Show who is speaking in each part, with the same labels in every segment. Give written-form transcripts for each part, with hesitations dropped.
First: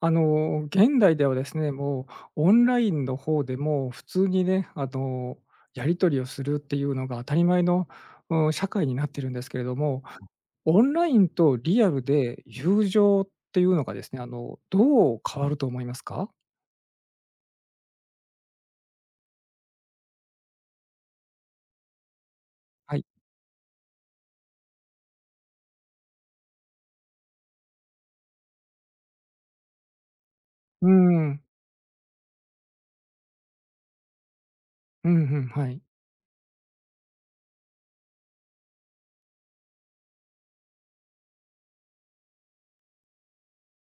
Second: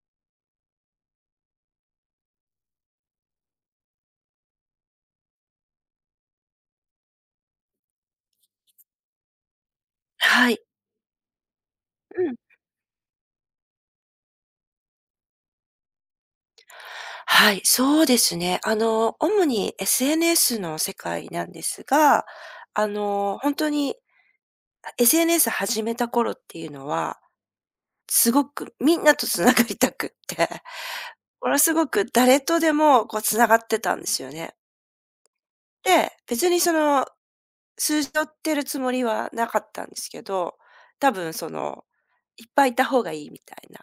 Speaker 1: 現代ではですね、もうオンラインの方でも普通にね、やり取りをするっていうのが当たり前の、うん、社会になってるんですけれども、
Speaker 2: はい。
Speaker 1: オンラインとリアル
Speaker 2: うん。
Speaker 1: で友情っていうのがですね、どう変わると思いますか？
Speaker 2: はい、そうですね。主に SNS の世界なんですが、
Speaker 1: はい。
Speaker 2: 本当に SNS 始めた頃っていうのは、すごくみんなと繋がりたくって、
Speaker 1: うん。
Speaker 2: ものすごく誰とでもこう繋がってたんですよね。
Speaker 1: うんうん、はい。
Speaker 2: で、別に数字取ってるつもりはなかったんですけど、多分いっぱいいた方がいいみたいな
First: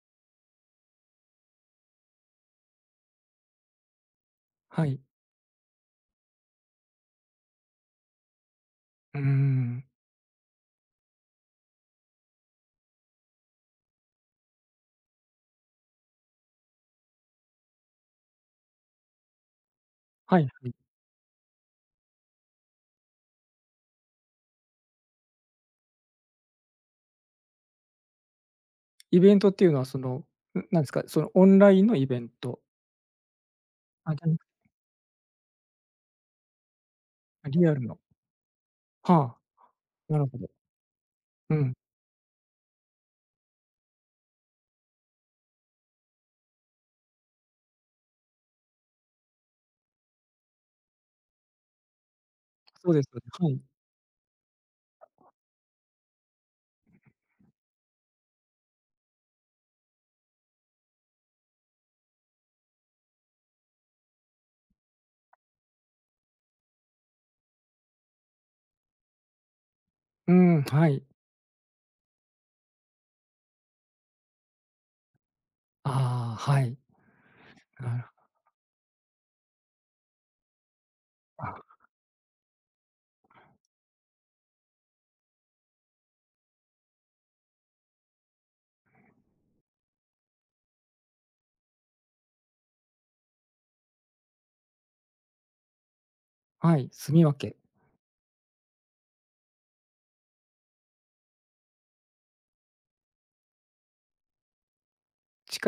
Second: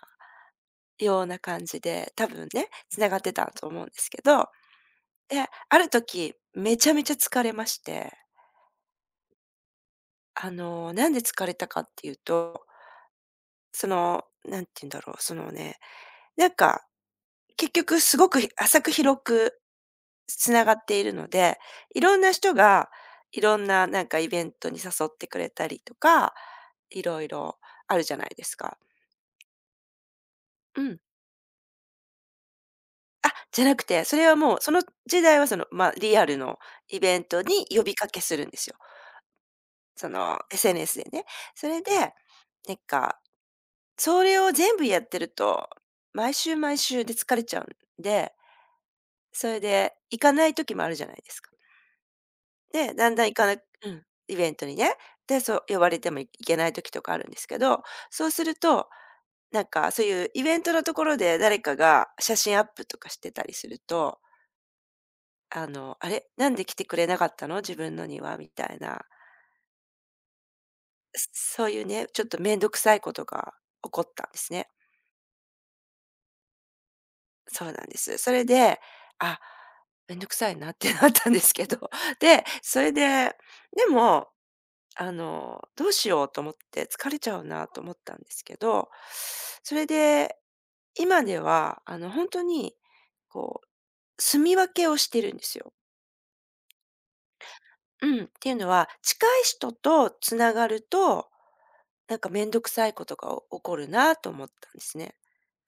Speaker 2: ような感じで、多分ね、繋がってたと思うんですけど。
Speaker 1: はい。
Speaker 2: で、ある時、めちゃめちゃ疲れまして、
Speaker 1: うーん。
Speaker 2: なんで疲れたかっていうと、なんて言うんだろう、なんか、結局すごく浅く広く
Speaker 1: はいはい、
Speaker 2: つな
Speaker 1: うん、はいは
Speaker 2: が
Speaker 1: い。
Speaker 2: っているので、いろんな人が、いろんななんかイベントに誘ってくれたりとか、いろいろあるじゃないですか。
Speaker 1: イベントっていうのはその、な
Speaker 2: う
Speaker 1: んです
Speaker 2: ん。
Speaker 1: か、そのオンラインのイベント？
Speaker 2: あ、じゃなくて、
Speaker 1: あ、
Speaker 2: そ
Speaker 1: じゃ
Speaker 2: れは
Speaker 1: なく、
Speaker 2: もう、その時代はまあ、リアルのイベント
Speaker 1: リ
Speaker 2: に
Speaker 1: アル
Speaker 2: 呼び
Speaker 1: の。
Speaker 2: かけするんですよ。
Speaker 1: はあ、なるほど。
Speaker 2: SNS でね。
Speaker 1: う
Speaker 2: そ
Speaker 1: ん、
Speaker 2: れで、なんかそれを全部やってると、毎週毎週で疲れちゃうんで、それで行かない時もあるじゃないですか。
Speaker 1: そ
Speaker 2: で、
Speaker 1: うです
Speaker 2: だん
Speaker 1: よ
Speaker 2: だん行か
Speaker 1: ね。はい。
Speaker 2: なうん、イベントにね。で、そう呼ばれても行けない時とかあるんですけど、そうすると、なんかそういうイベントのところで誰かが写真アップとかしてたりすると、「あれ、なんで来てくれなかったの？自分のには」みたいな、
Speaker 1: うん、はい。
Speaker 2: そういうね、ちょっと面倒くさいことが起こったんですね。
Speaker 1: ああ、はい。
Speaker 2: そうな
Speaker 1: な
Speaker 2: んで
Speaker 1: る
Speaker 2: す。それで、あ、めんどくさいなってなったんですけ
Speaker 1: あ。
Speaker 2: ど、で、それで、でも、どうしようと思って疲れちゃうなと思ったんですけど、それで、今では、本当に、こう、住み分けをしてるんですよ。
Speaker 1: はい、住み分け。
Speaker 2: うん、っていうのは、近い人とつながると、なんかめんどくさいことが起こるなと思ったんですね。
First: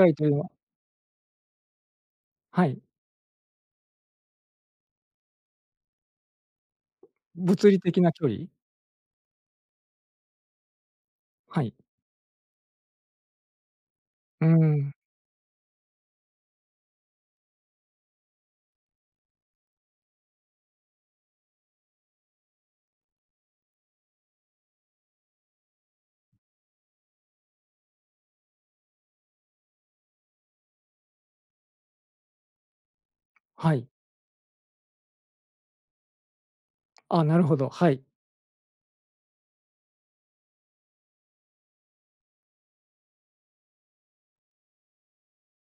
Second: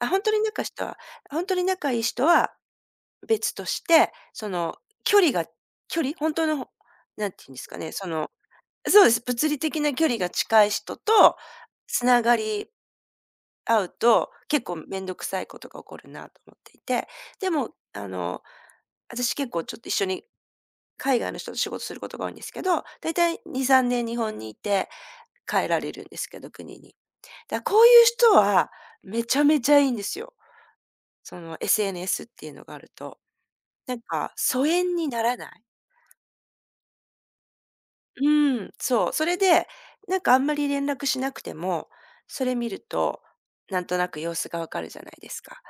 Speaker 2: あ、
Speaker 1: 近いというのは。
Speaker 2: 本当に仲いい人は
Speaker 1: はい、
Speaker 2: 別として、その距離が距離、本当の、なんて言うんです
Speaker 1: 物
Speaker 2: か
Speaker 1: 理
Speaker 2: ね、
Speaker 1: 的
Speaker 2: そ
Speaker 1: な距
Speaker 2: の
Speaker 1: 離？
Speaker 2: そうです。物理的な距離が近い人と
Speaker 1: はい。
Speaker 2: 繋がり合うと、
Speaker 1: うー
Speaker 2: 結構
Speaker 1: ん、
Speaker 2: めんどくさいことが起こるなと思っていて、でも、私結構ちょっと一緒に海外の人と仕事することが多いんですけど、だいたい2、3年日本にいて帰られるんですけど、国に。こういう人はめちゃめちゃいいんですよ。その SNS っていうのがあると。
Speaker 1: はい。
Speaker 2: なんか疎遠にならない。
Speaker 1: あ、なるほど、はい。
Speaker 2: うん、そう。それで、なんかあんまり連絡しなくても、それ見ると、なんとなく様子がわかるじゃないですか。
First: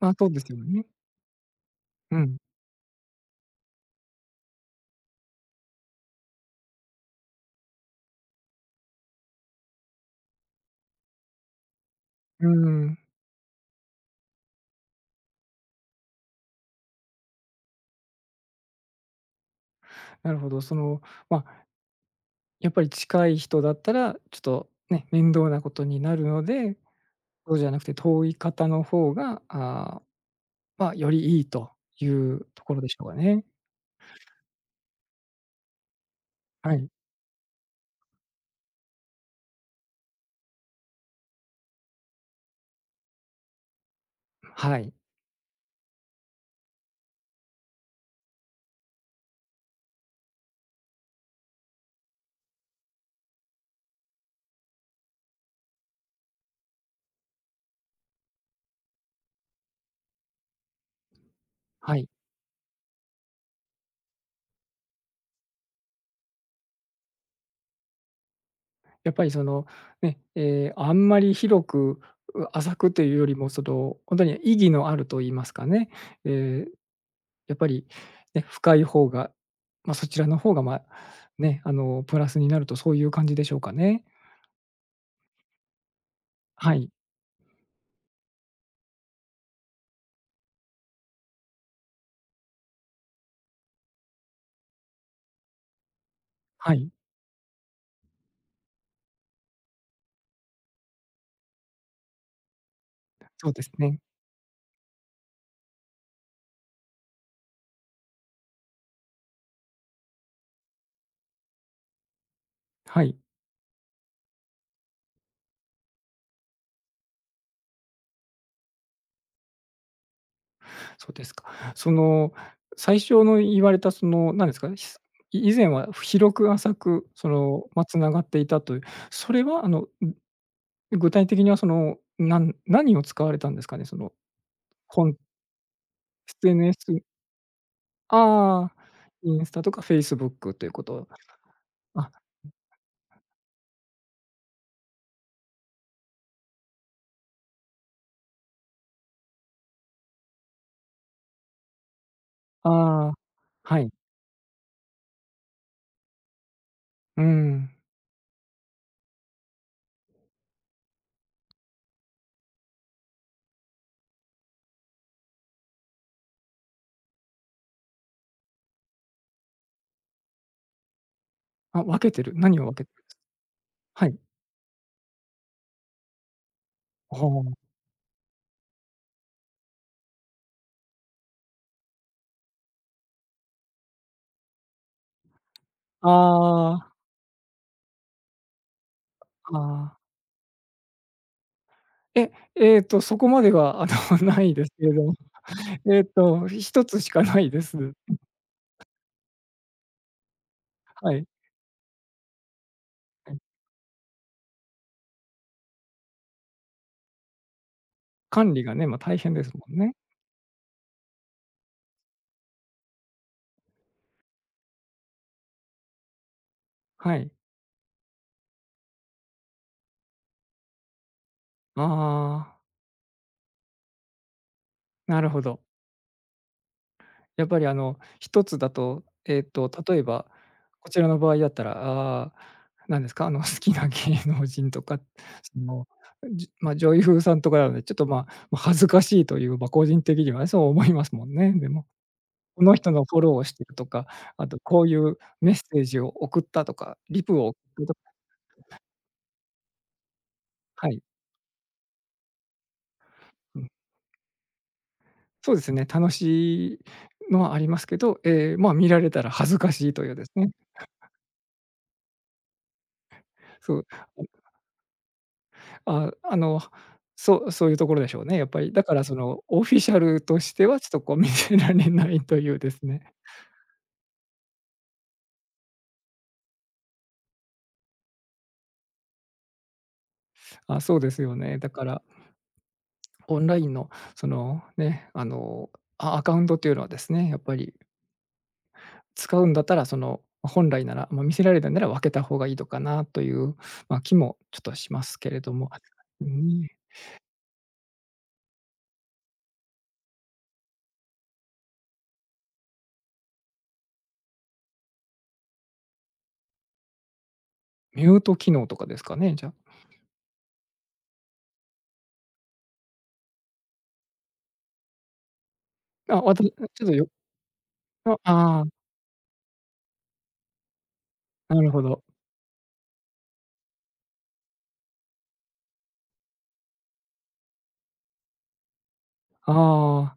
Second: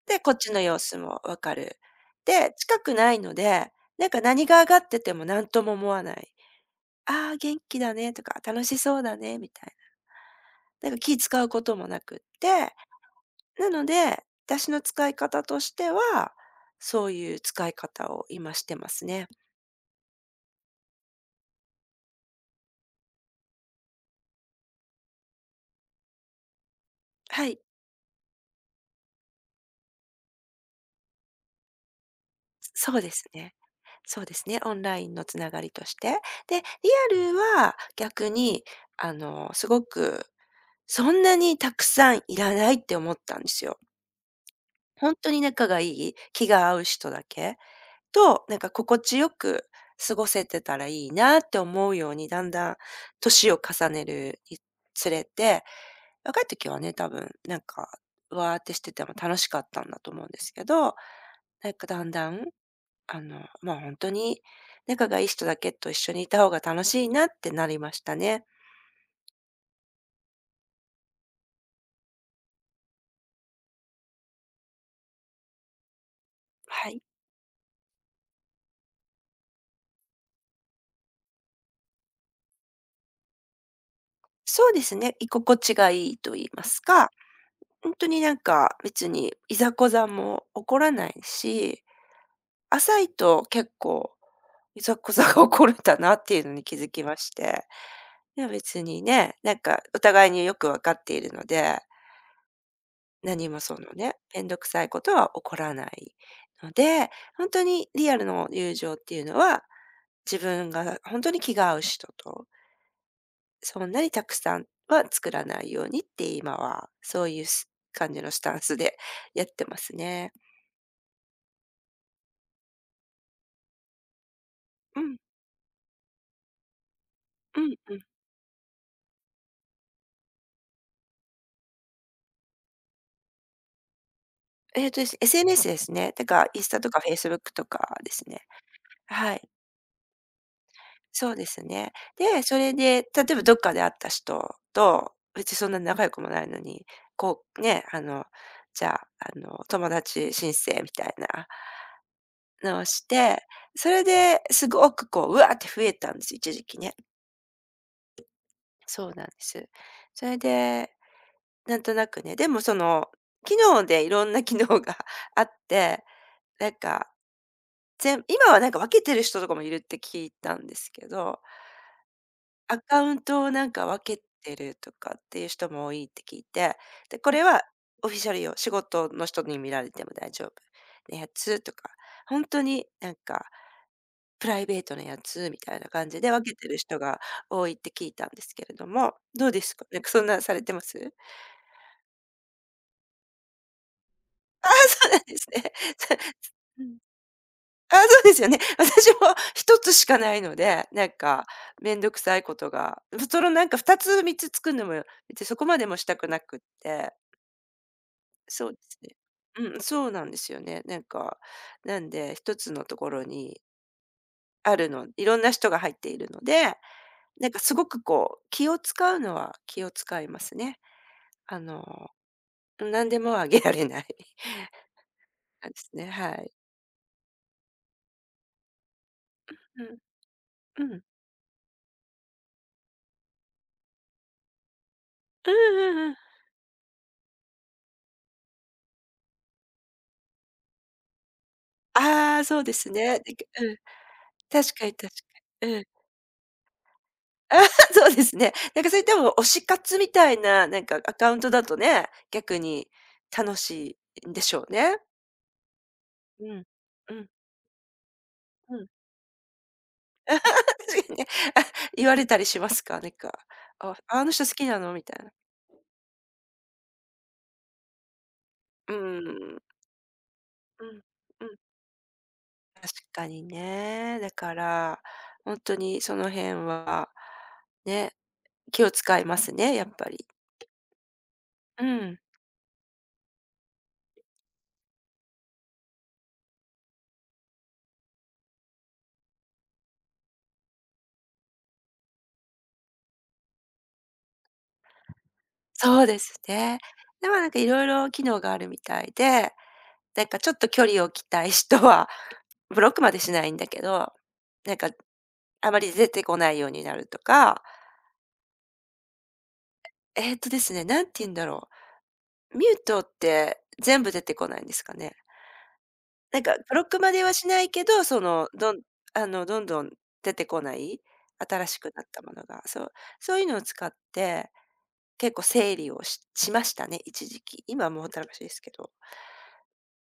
Speaker 1: まあ、
Speaker 2: で、
Speaker 1: そう
Speaker 2: こっ
Speaker 1: です
Speaker 2: ち
Speaker 1: よ
Speaker 2: の様
Speaker 1: ね。
Speaker 2: 子もわかる。
Speaker 1: うん。
Speaker 2: で、近くないので、なんか何が上がってても何とも思わない。ああ、元気だねとか、楽しそうだねみたいな。なんか気使うこともなくっ
Speaker 1: うー
Speaker 2: て、
Speaker 1: ん、
Speaker 2: なので、私の使い方としては、そういう使い方を今してますね。
Speaker 1: なるほど。ま、やっぱり近い人だったら、ちょっとね、面倒なことになるので、
Speaker 2: は
Speaker 1: そう
Speaker 2: い。
Speaker 1: じゃなくて遠い方の方が、ああ、ま、よりいいというところでし
Speaker 2: そう
Speaker 1: ょう
Speaker 2: で
Speaker 1: か
Speaker 2: す
Speaker 1: ね。
Speaker 2: ね。そうですね、オンラインのつながりとして。で、リ
Speaker 1: はい。
Speaker 2: アルは逆に、すごくそんなにたくさんいらないって思ったんですよ。
Speaker 1: はい。
Speaker 2: 本当に仲がいい、気が合う人だけと、なんか心地よく過ごせてたらいいなって思うように、だんだん年を重ねるにつれて、若い時はね、多分なんか、わーってしてても楽しかったんだと思うんですけど、なんか
Speaker 1: は
Speaker 2: だ
Speaker 1: い。
Speaker 2: んだんまあ、本当に仲がいい人だけと一緒にいた方が楽しいなってなりましたね。
Speaker 1: やっぱりその、ね、あんまり広く、浅くというよりも、その、本当に意義のあると言いますかね、えー
Speaker 2: はい。
Speaker 1: やっぱり、ね、深い方が、まあ、そちらの方が、ま、ね、プラスになるとそういう感じでしょうかね。
Speaker 2: そうですね、居心地がいいと言いま
Speaker 1: は
Speaker 2: す
Speaker 1: い、
Speaker 2: か、本当になんか別にいざこざも起こらないし、浅いと結構いざこざが起こるんだなっていうのに
Speaker 1: は
Speaker 2: 気づ
Speaker 1: い、
Speaker 2: きまして、でも別にね、なんかお互いによくわかっているので、
Speaker 1: そ
Speaker 2: 何
Speaker 1: う
Speaker 2: も
Speaker 1: ですね。
Speaker 2: めんどくさいことは起こらないので、本当にリアルの友情っていうのは自分が本当に気が合う人と、
Speaker 1: はい、
Speaker 2: そんなにたくさんは作らないようにって今は、そういう感じのスタンスでやってますね。
Speaker 1: そうですか。その、最初の言われたその、何ですかね、
Speaker 2: うん、
Speaker 1: 以前は広く浅く、そ
Speaker 2: う
Speaker 1: の、
Speaker 2: ん、
Speaker 1: ま、
Speaker 2: うん。
Speaker 1: ながっていたという、それは具体的にはその、何を使われたんですかね？その、
Speaker 2: で
Speaker 1: こ
Speaker 2: す SNS ですね。てか、インス
Speaker 1: SNS。
Speaker 2: タとかフェイスブックとかですね。
Speaker 1: ああ、イ
Speaker 2: は
Speaker 1: ンス
Speaker 2: い、
Speaker 1: タとかフェイスブックということ。
Speaker 2: そうですね。
Speaker 1: あ、
Speaker 2: で、それで、例えばどっかで会った人と、別にそんなに仲良くもないのに、こうね、あの、じゃあ、友達申請みたいなのをし
Speaker 1: ああ、
Speaker 2: て、
Speaker 1: は
Speaker 2: そ
Speaker 1: い。
Speaker 2: れですごくうわーって増えたんです、一時期ね。
Speaker 1: うん。
Speaker 2: そうなんです。それで、なんとなくね、でも機能でいろんな機能が あって、なんか、今はなんか分けてる人とかもいるって聞いたんですけど、
Speaker 1: あ、分けてる。何を分
Speaker 2: ア
Speaker 1: けて
Speaker 2: カ
Speaker 1: るんで
Speaker 2: ウ
Speaker 1: す？
Speaker 2: ントをなんか
Speaker 1: は
Speaker 2: 分
Speaker 1: い。
Speaker 2: けてるとかっていう人も多いって聞いて、で、こ
Speaker 1: ほ
Speaker 2: れは
Speaker 1: う。
Speaker 2: オフィシャル用、仕事の人に見られても大丈夫なやつとか、本当になんかプライベートなやつみたいな感
Speaker 1: あ
Speaker 2: じで分けてる人が多いって聞いたんですけれども、どう
Speaker 1: あ、
Speaker 2: ですか？な
Speaker 1: あ
Speaker 2: んか
Speaker 1: あ。
Speaker 2: そんなんされてます？
Speaker 1: そこまでは、ない で
Speaker 2: あ、
Speaker 1: すけれど
Speaker 2: そう
Speaker 1: も、
Speaker 2: なんですね。う
Speaker 1: 1
Speaker 2: ん。
Speaker 1: つしかないです。
Speaker 2: あ、そうですよね。私も一つしかないので、なん
Speaker 1: はい、
Speaker 2: かめんどくさいことが、う
Speaker 1: はい。
Speaker 2: そのなんか2つ3つ作るのも別にそこまでもしたくなくって、
Speaker 1: 管理
Speaker 2: そう
Speaker 1: が
Speaker 2: で
Speaker 1: ね、ま、
Speaker 2: すね。
Speaker 1: 大変ですもん
Speaker 2: うん、
Speaker 1: ね。
Speaker 2: そうなんですよね。なんか、なんで一つのところにあるのいろんな人が入っているので、
Speaker 1: はい。
Speaker 2: なんかすごくこう気を使うのは気を使いますね。あの、
Speaker 1: ああ、
Speaker 2: 何でもあげられない
Speaker 1: なるほど。
Speaker 2: 感じですね、はい。
Speaker 1: やっぱり一つだと、例え
Speaker 2: う
Speaker 1: ば、こ
Speaker 2: ん、う
Speaker 1: ち
Speaker 2: ん。
Speaker 1: らの場合だったら、ああ、何ですか、好きな芸能人とか、
Speaker 2: う
Speaker 1: その、
Speaker 2: んうんうん。
Speaker 1: 女優さんとかなので、ちょっと、ま、恥ずかしいという、ま、個人的にはね、そう思いますもんね。でも、
Speaker 2: ああ、そ
Speaker 1: こ
Speaker 2: うで
Speaker 1: の人
Speaker 2: す
Speaker 1: の
Speaker 2: ね。な
Speaker 1: フ
Speaker 2: ん
Speaker 1: ォ
Speaker 2: か
Speaker 1: ローをして
Speaker 2: う
Speaker 1: る
Speaker 2: ん、
Speaker 1: とか、あと
Speaker 2: 確
Speaker 1: こ
Speaker 2: か
Speaker 1: う
Speaker 2: に
Speaker 1: い
Speaker 2: 確
Speaker 1: う
Speaker 2: か
Speaker 1: メッセ
Speaker 2: に。う
Speaker 1: ー
Speaker 2: ん。
Speaker 1: ジを送ったとか、リプを
Speaker 2: あ
Speaker 1: 送
Speaker 2: あ、
Speaker 1: っ たと
Speaker 2: そ
Speaker 1: か。
Speaker 2: うですね。なんかそれ多分推し活みたいな、なん
Speaker 1: は
Speaker 2: か
Speaker 1: い、
Speaker 2: アカウントだとね、逆に楽
Speaker 1: うん。
Speaker 2: しいんでしょうね。
Speaker 1: そうですね、楽
Speaker 2: うん。
Speaker 1: しい
Speaker 2: うん、
Speaker 1: のはありますけど、ええ、ま、
Speaker 2: う
Speaker 1: 見
Speaker 2: ん。
Speaker 1: られたら恥ずかしいというですね。
Speaker 2: 確かにね、あ、言われたりしますか？なんか、
Speaker 1: そう。
Speaker 2: あ、あの人好きなのみたいな。
Speaker 1: あ、そう、そういうところでしょうね、やっぱり。だ
Speaker 2: う
Speaker 1: か
Speaker 2: ん、
Speaker 1: らそ
Speaker 2: う
Speaker 1: の、
Speaker 2: ん、
Speaker 1: オフィシャルとしては
Speaker 2: う
Speaker 1: ちょっと
Speaker 2: ん。
Speaker 1: こう見せられないというです
Speaker 2: 確
Speaker 1: ね。
Speaker 2: かにね。だから、本当にその辺は、ね、気を使いますね、やっぱり。
Speaker 1: あ、そうですよね。だか
Speaker 2: う
Speaker 1: ら、
Speaker 2: ん、
Speaker 1: オンラインのそのね、アカウントというのはですね、やっぱり使うんだったら、その、本来なら、ま、見せられないなら分けた方がいいのかなという、ま、気もちょっとしますけれども。
Speaker 2: そうで
Speaker 1: う
Speaker 2: す
Speaker 1: ん、
Speaker 2: ね。でもなんかいろいろ機能があるみたいで、なんかちょっと距離を置きたい人は、ブロックまでしないんだけど、なんか、あまり出てこないようになるとか、
Speaker 1: ミュート機能とかですかね、じゃ
Speaker 2: ですね、なんて言うんだろう、ミュートって全部出てこないんですかね？
Speaker 1: あ。あ、わ
Speaker 2: な
Speaker 1: た
Speaker 2: ん
Speaker 1: ちょ
Speaker 2: かブロッ
Speaker 1: っと
Speaker 2: ク
Speaker 1: よ
Speaker 2: まではしないけど、
Speaker 1: あ、ああ、
Speaker 2: どんどん出てこない、
Speaker 1: な
Speaker 2: 新
Speaker 1: る
Speaker 2: し
Speaker 1: ほ
Speaker 2: く
Speaker 1: ど。
Speaker 2: なったものが、そう、そういうのを使って、結構整理をしましたね、一時期。今はもうほったらかしですけど。
Speaker 1: ああ。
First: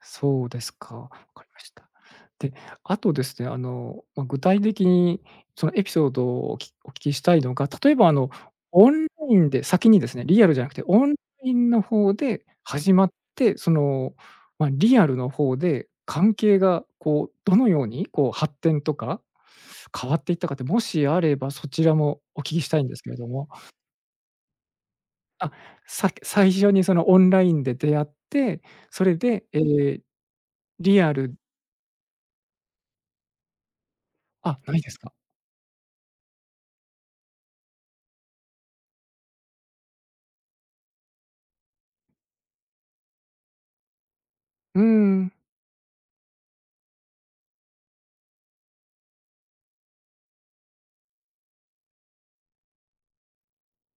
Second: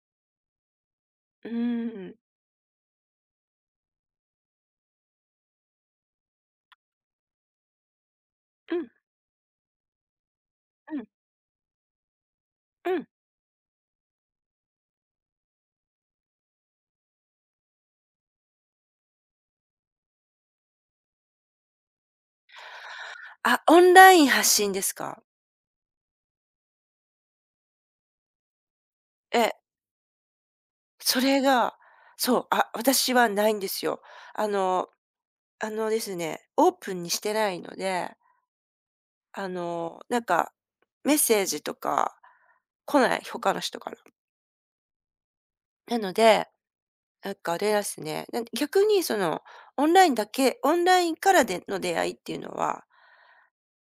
Speaker 1: そうですか。わかり
Speaker 2: う
Speaker 1: ました。
Speaker 2: ーん。
Speaker 1: で、あとですね、ま、具体的にそのエピソードをお聞きしたいのが、例えば
Speaker 2: うん、
Speaker 1: オンラインで先にですね、リアルじゃなくて
Speaker 2: う
Speaker 1: オ
Speaker 2: ん、
Speaker 1: ンラインの方で始
Speaker 2: う
Speaker 1: ま
Speaker 2: ん。
Speaker 1: って、その、ま、リアルの方で関係がこう、どのようにこう発展とか、変わっていったかって、もしあればそちらもお聞きしたいんですけれども。
Speaker 2: あ、オンライン発信ですか？
Speaker 1: あ、最初にそのオンラインで出会って、それ
Speaker 2: え
Speaker 1: で、え
Speaker 2: え、
Speaker 1: え、リア
Speaker 2: そ
Speaker 1: ル。
Speaker 2: れが、そう、あ、私はないんですよ。あ
Speaker 1: あ、ないで
Speaker 2: の
Speaker 1: すか。
Speaker 2: あのですね、オープンにしてないので、なんかメッセージとか来ない、他の人から。
Speaker 1: うーん。
Speaker 2: なのでなんかあれですね、逆にオンラインからでの出会いっていうのは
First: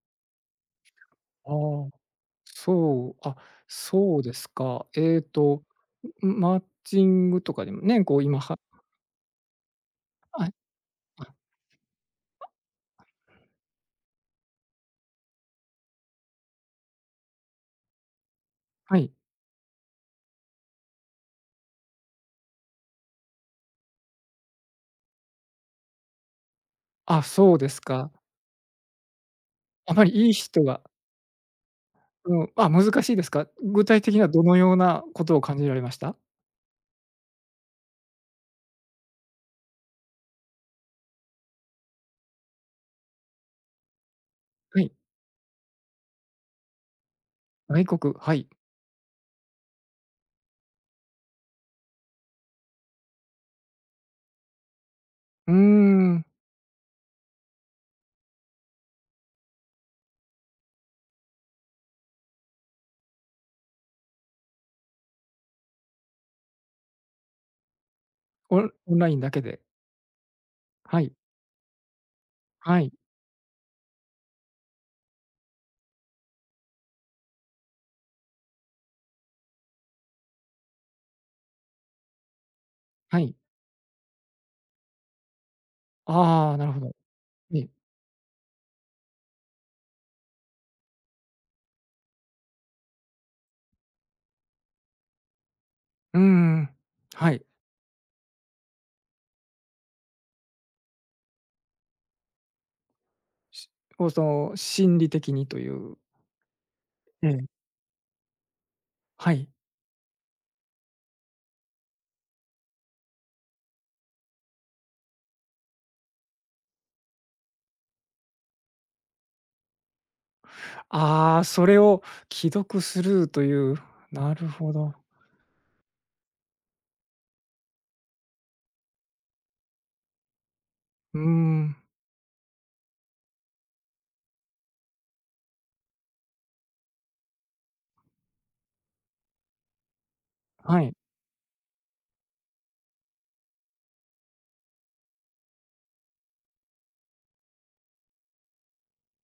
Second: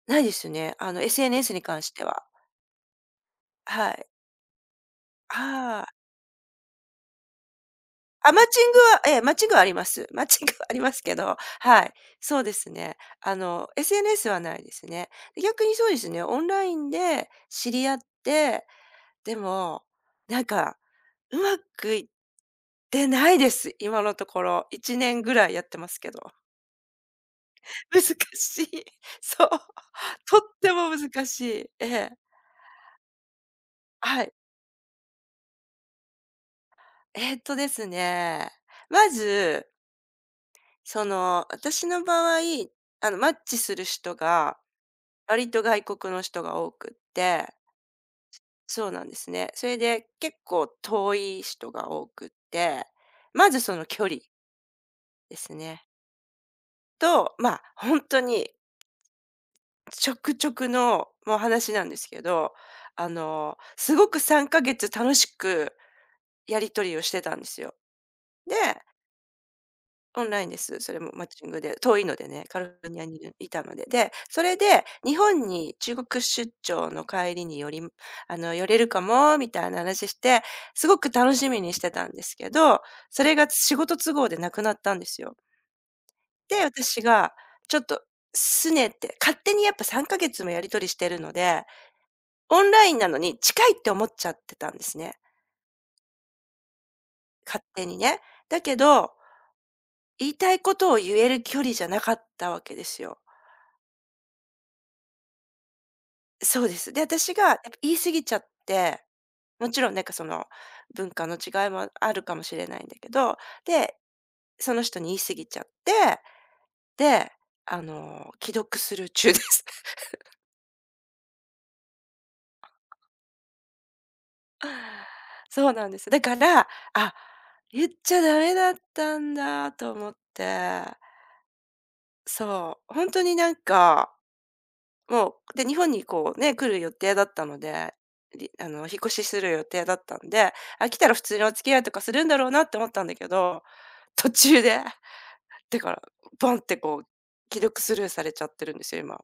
Speaker 2: ないですよね。あの
Speaker 1: あ
Speaker 2: SNS に関
Speaker 1: あ、
Speaker 2: しては。
Speaker 1: そう、あ、
Speaker 2: はい。
Speaker 1: そうですか。
Speaker 2: ああ。
Speaker 1: マッチングとかでもね、こう
Speaker 2: あ、
Speaker 1: 今は。
Speaker 2: マッチングはあります。マッ
Speaker 1: あ、
Speaker 2: チン
Speaker 1: あ、
Speaker 2: グはありますけど、はい。そうですね。あの SNS はないですね。逆にそうですね、オンラインで知り合って、
Speaker 1: はい。
Speaker 2: でも、なんかうまくいってないです。今のところ。1年ぐらいやってますけど。
Speaker 1: あ、そうです
Speaker 2: 難
Speaker 1: か。
Speaker 2: しい。そう。
Speaker 1: あまりいい
Speaker 2: とっ
Speaker 1: 人
Speaker 2: て
Speaker 1: が。
Speaker 2: も難しい。ええ。
Speaker 1: うん、あ、難しいですか。具体的に
Speaker 2: は
Speaker 1: は
Speaker 2: い。
Speaker 1: どのようなことを感じられました？
Speaker 2: えっとですね、まず、私の場合、マッチする人が、
Speaker 1: はい、
Speaker 2: 割と外国の人が多くって、
Speaker 1: 外国、はい。
Speaker 2: そうなんですね。それで結構遠い人が多くって、まずその距離で
Speaker 1: うー
Speaker 2: すね。
Speaker 1: ん、
Speaker 2: と、まあ、ほんとに直くちょくの、もう話なんですけど、すごく3ヶ月楽しくやり取りをしてたんですよ。で、
Speaker 1: オンラインだけで。
Speaker 2: オンラインです。それ
Speaker 1: はい、
Speaker 2: もマッチングで、遠いのでね、カリフ
Speaker 1: は
Speaker 2: ォル
Speaker 1: い、
Speaker 2: ニアにいたので。で、それで日本に中国出張の帰りに寄り寄れるかもみたいな話して、すごく楽しみにしてたんですけど、
Speaker 1: は
Speaker 2: そ
Speaker 1: い。
Speaker 2: れが仕事都合でなくなったんですよ。
Speaker 1: ああ、
Speaker 2: で、
Speaker 1: なるほど。
Speaker 2: 私が
Speaker 1: ええ。
Speaker 2: ちょっと拗ねて、勝手にやっぱ3ヶ月もやり取りしてるので、オンラインなのに近いって思っちゃってたんですね、
Speaker 1: うんん。はい。
Speaker 2: 勝手にね。だけど、言いたいことを言える距離じゃなかったわけですよ。
Speaker 1: しこうその心理的にという。
Speaker 2: そうです。で、
Speaker 1: え
Speaker 2: 私
Speaker 1: え、
Speaker 2: がやっぱ言い過ぎちゃって、
Speaker 1: はい。
Speaker 2: もちろんその文化の違いもあるかもしれないんだけど、で、その人に言い過ぎちゃって、で、既読スルー中です。
Speaker 1: ああ、それを既読スルーという、なるほど。
Speaker 2: そうなんです。だから、あ、言っちゃダメだったんだと思って、
Speaker 1: うーん、
Speaker 2: そう、本当にもう、で、日本にこうね、来る予定だったので、り引っ越しする予定だったんで、
Speaker 1: は
Speaker 2: あ、
Speaker 1: い。
Speaker 2: 来たら普通にお付き合いとかするんだろうなって思ったんだけど、途中で、だから、ボンってこう、既読スルーされちゃってるんですよ、今。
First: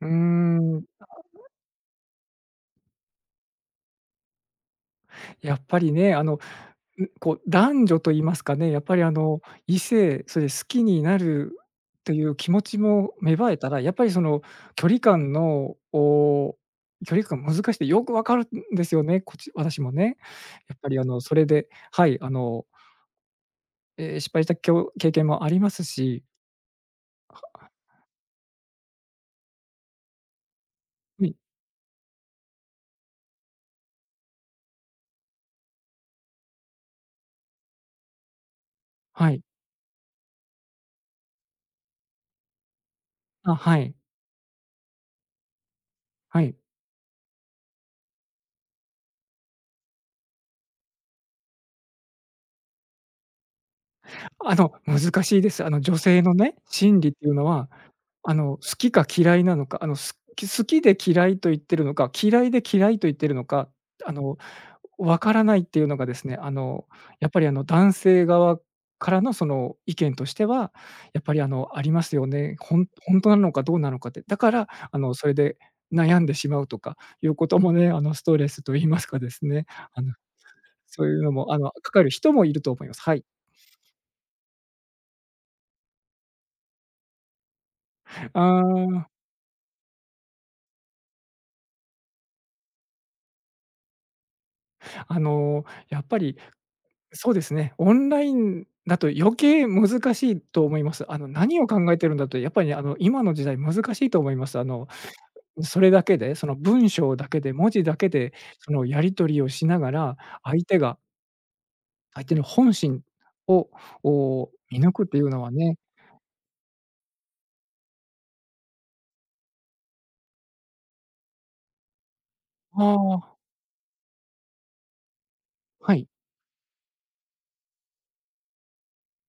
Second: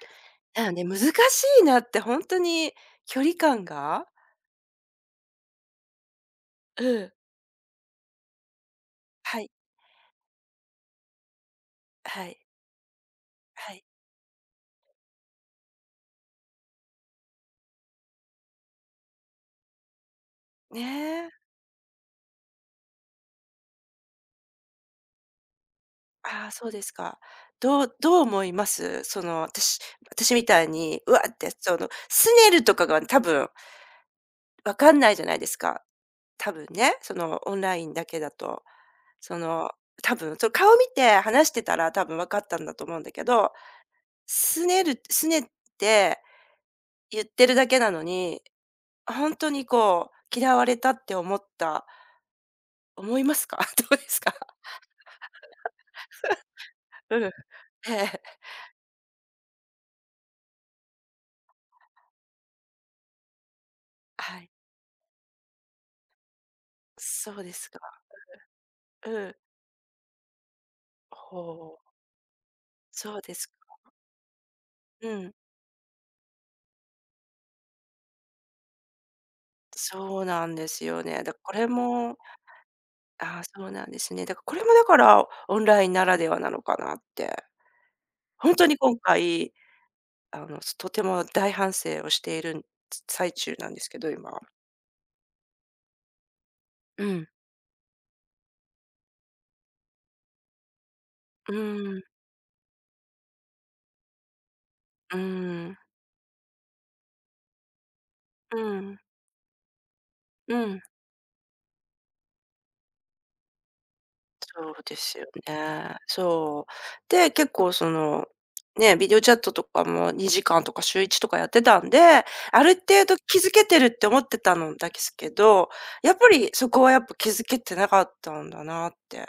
Speaker 1: うー
Speaker 2: だよ
Speaker 1: ん、
Speaker 2: ね、難しいなってほんとに距離感が。
Speaker 1: やっぱりね、
Speaker 2: うん。
Speaker 1: こう男女と言いますかね、やっぱり
Speaker 2: はい、
Speaker 1: 異性、それで好きになると
Speaker 2: は
Speaker 1: いう
Speaker 2: い、
Speaker 1: 気持ちも芽生えた
Speaker 2: は
Speaker 1: ら、
Speaker 2: い。
Speaker 1: やっぱりその距離感の、お距離感難しくてよくわかるんですよね、こっち私もね。やっぱり
Speaker 2: ね。
Speaker 1: それではい、失敗した経験もありますし。
Speaker 2: ああ、そうですか。どう思います？その、私みたいに、うわ
Speaker 1: うん、
Speaker 2: って、その、すねるとかが多分わかんないじゃないですか。多分ね、そのオンラインだけだと、
Speaker 1: は
Speaker 2: そ
Speaker 1: い。
Speaker 2: の、多分その顔見て話してたら多分分かったんだと思うんだけど、
Speaker 1: あ、はい、
Speaker 2: 拗ねって
Speaker 1: はい。
Speaker 2: 言ってるだけなのに、本当にこう嫌われたって思った思いますか？どうですか？
Speaker 1: 難しいです。女性のね、心理っ
Speaker 2: う
Speaker 1: てい
Speaker 2: ん。
Speaker 1: うのは、
Speaker 2: ええ、
Speaker 1: 好きか嫌いなのか、好きで嫌いと言ってるのか、嫌いで嫌いと言ってるのか、あの、
Speaker 2: はい。
Speaker 1: わからないっていうのがですね、やっ
Speaker 2: そ
Speaker 1: ぱ
Speaker 2: う
Speaker 1: り、
Speaker 2: です
Speaker 1: 男
Speaker 2: か。
Speaker 1: 性側
Speaker 2: う
Speaker 1: からの
Speaker 2: ん。
Speaker 1: その意見としては、やっぱり、
Speaker 2: ほ
Speaker 1: あ
Speaker 2: う、
Speaker 1: りますよね。ほ
Speaker 2: そ
Speaker 1: ん
Speaker 2: う
Speaker 1: と
Speaker 2: で
Speaker 1: な
Speaker 2: す
Speaker 1: の
Speaker 2: か。
Speaker 1: かどうなのかって。だから、
Speaker 2: う
Speaker 1: それ
Speaker 2: ん。
Speaker 1: で悩んでしまうとかいうこともね、ストレスと言いますかですね、あの、
Speaker 2: そうなんですよ
Speaker 1: そういう
Speaker 2: ね。
Speaker 1: の
Speaker 2: だ
Speaker 1: も、
Speaker 2: これ
Speaker 1: かかる
Speaker 2: も、
Speaker 1: 人もいると思います。はい。
Speaker 2: ああ、そうなんですね。だからこれもだから、オンラインならではなのかなって。
Speaker 1: あ
Speaker 2: 本当に今
Speaker 1: あ。
Speaker 2: 回とても大反省をしている最中なんですけど、今は。
Speaker 1: やっぱり、
Speaker 2: うん。
Speaker 1: そうですね、オンラインだと余計難しいと思います。
Speaker 2: う
Speaker 1: 何を考え
Speaker 2: ーん、
Speaker 1: てるんだと、やっぱりね、今の時代難しいと思います。
Speaker 2: うーん、
Speaker 1: それだけで、その文章だけで、文字だけで、そ
Speaker 2: う
Speaker 1: の
Speaker 2: ん、
Speaker 1: やり取りをしながら、
Speaker 2: う
Speaker 1: 相手
Speaker 2: ん、
Speaker 1: が相手の本心を、
Speaker 2: そう
Speaker 1: 見抜
Speaker 2: で
Speaker 1: くって
Speaker 2: す
Speaker 1: い
Speaker 2: よ
Speaker 1: うのはね。
Speaker 2: ね。そう。で、結構その、ね、ビデオチャットとかも2時間とか週1とかやってたんで、ある
Speaker 1: あ
Speaker 2: 程度
Speaker 1: あ、
Speaker 2: 気づけてるって思ってたのだけすけど、
Speaker 1: はい。
Speaker 2: やっぱりそこはやっぱ気づけてなかったんだなって、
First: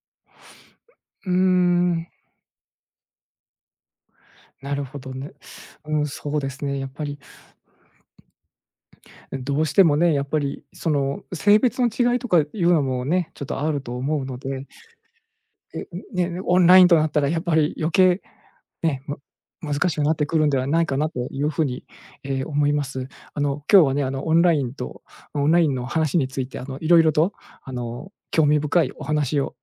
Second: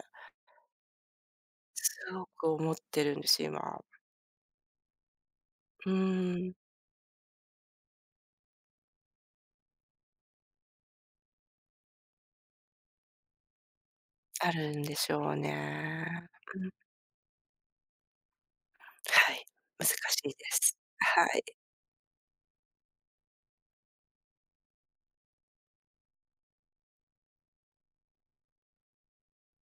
Speaker 1: うー
Speaker 2: す
Speaker 1: ん、
Speaker 2: ごく思ってるんです、今。
Speaker 1: なるほどね。
Speaker 2: うー
Speaker 1: うん、そうで
Speaker 2: ん、
Speaker 1: すね、やっぱり、どうしてもね、やっぱり、その性別の違いとかいうのもね、ちょっとあると思うの
Speaker 2: あ
Speaker 1: で
Speaker 2: るんでしょう
Speaker 1: え、
Speaker 2: ね。
Speaker 1: ね、オンラインとなったらやっぱり余計ね、
Speaker 2: はい、難
Speaker 1: 難
Speaker 2: し
Speaker 1: しくなって
Speaker 2: いで
Speaker 1: くるんでは
Speaker 2: す。
Speaker 1: ないかなと
Speaker 2: は
Speaker 1: い
Speaker 2: い。
Speaker 1: うふうに、思います。今日はね、オンラインの話について、いろいろと、興味深いお話を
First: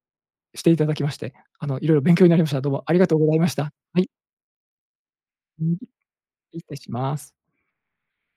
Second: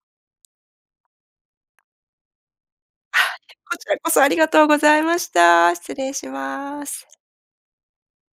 Speaker 1: していただきまして、いろいろ勉強になりました。どうもありがとうござ
Speaker 2: は
Speaker 1: い
Speaker 2: い、
Speaker 1: ました。
Speaker 2: こちら
Speaker 1: はい、
Speaker 2: こそありがとうございまし
Speaker 1: う
Speaker 2: た。
Speaker 1: ん、
Speaker 2: 失礼し
Speaker 1: 失礼
Speaker 2: ま
Speaker 1: し
Speaker 2: す。
Speaker 1: ます。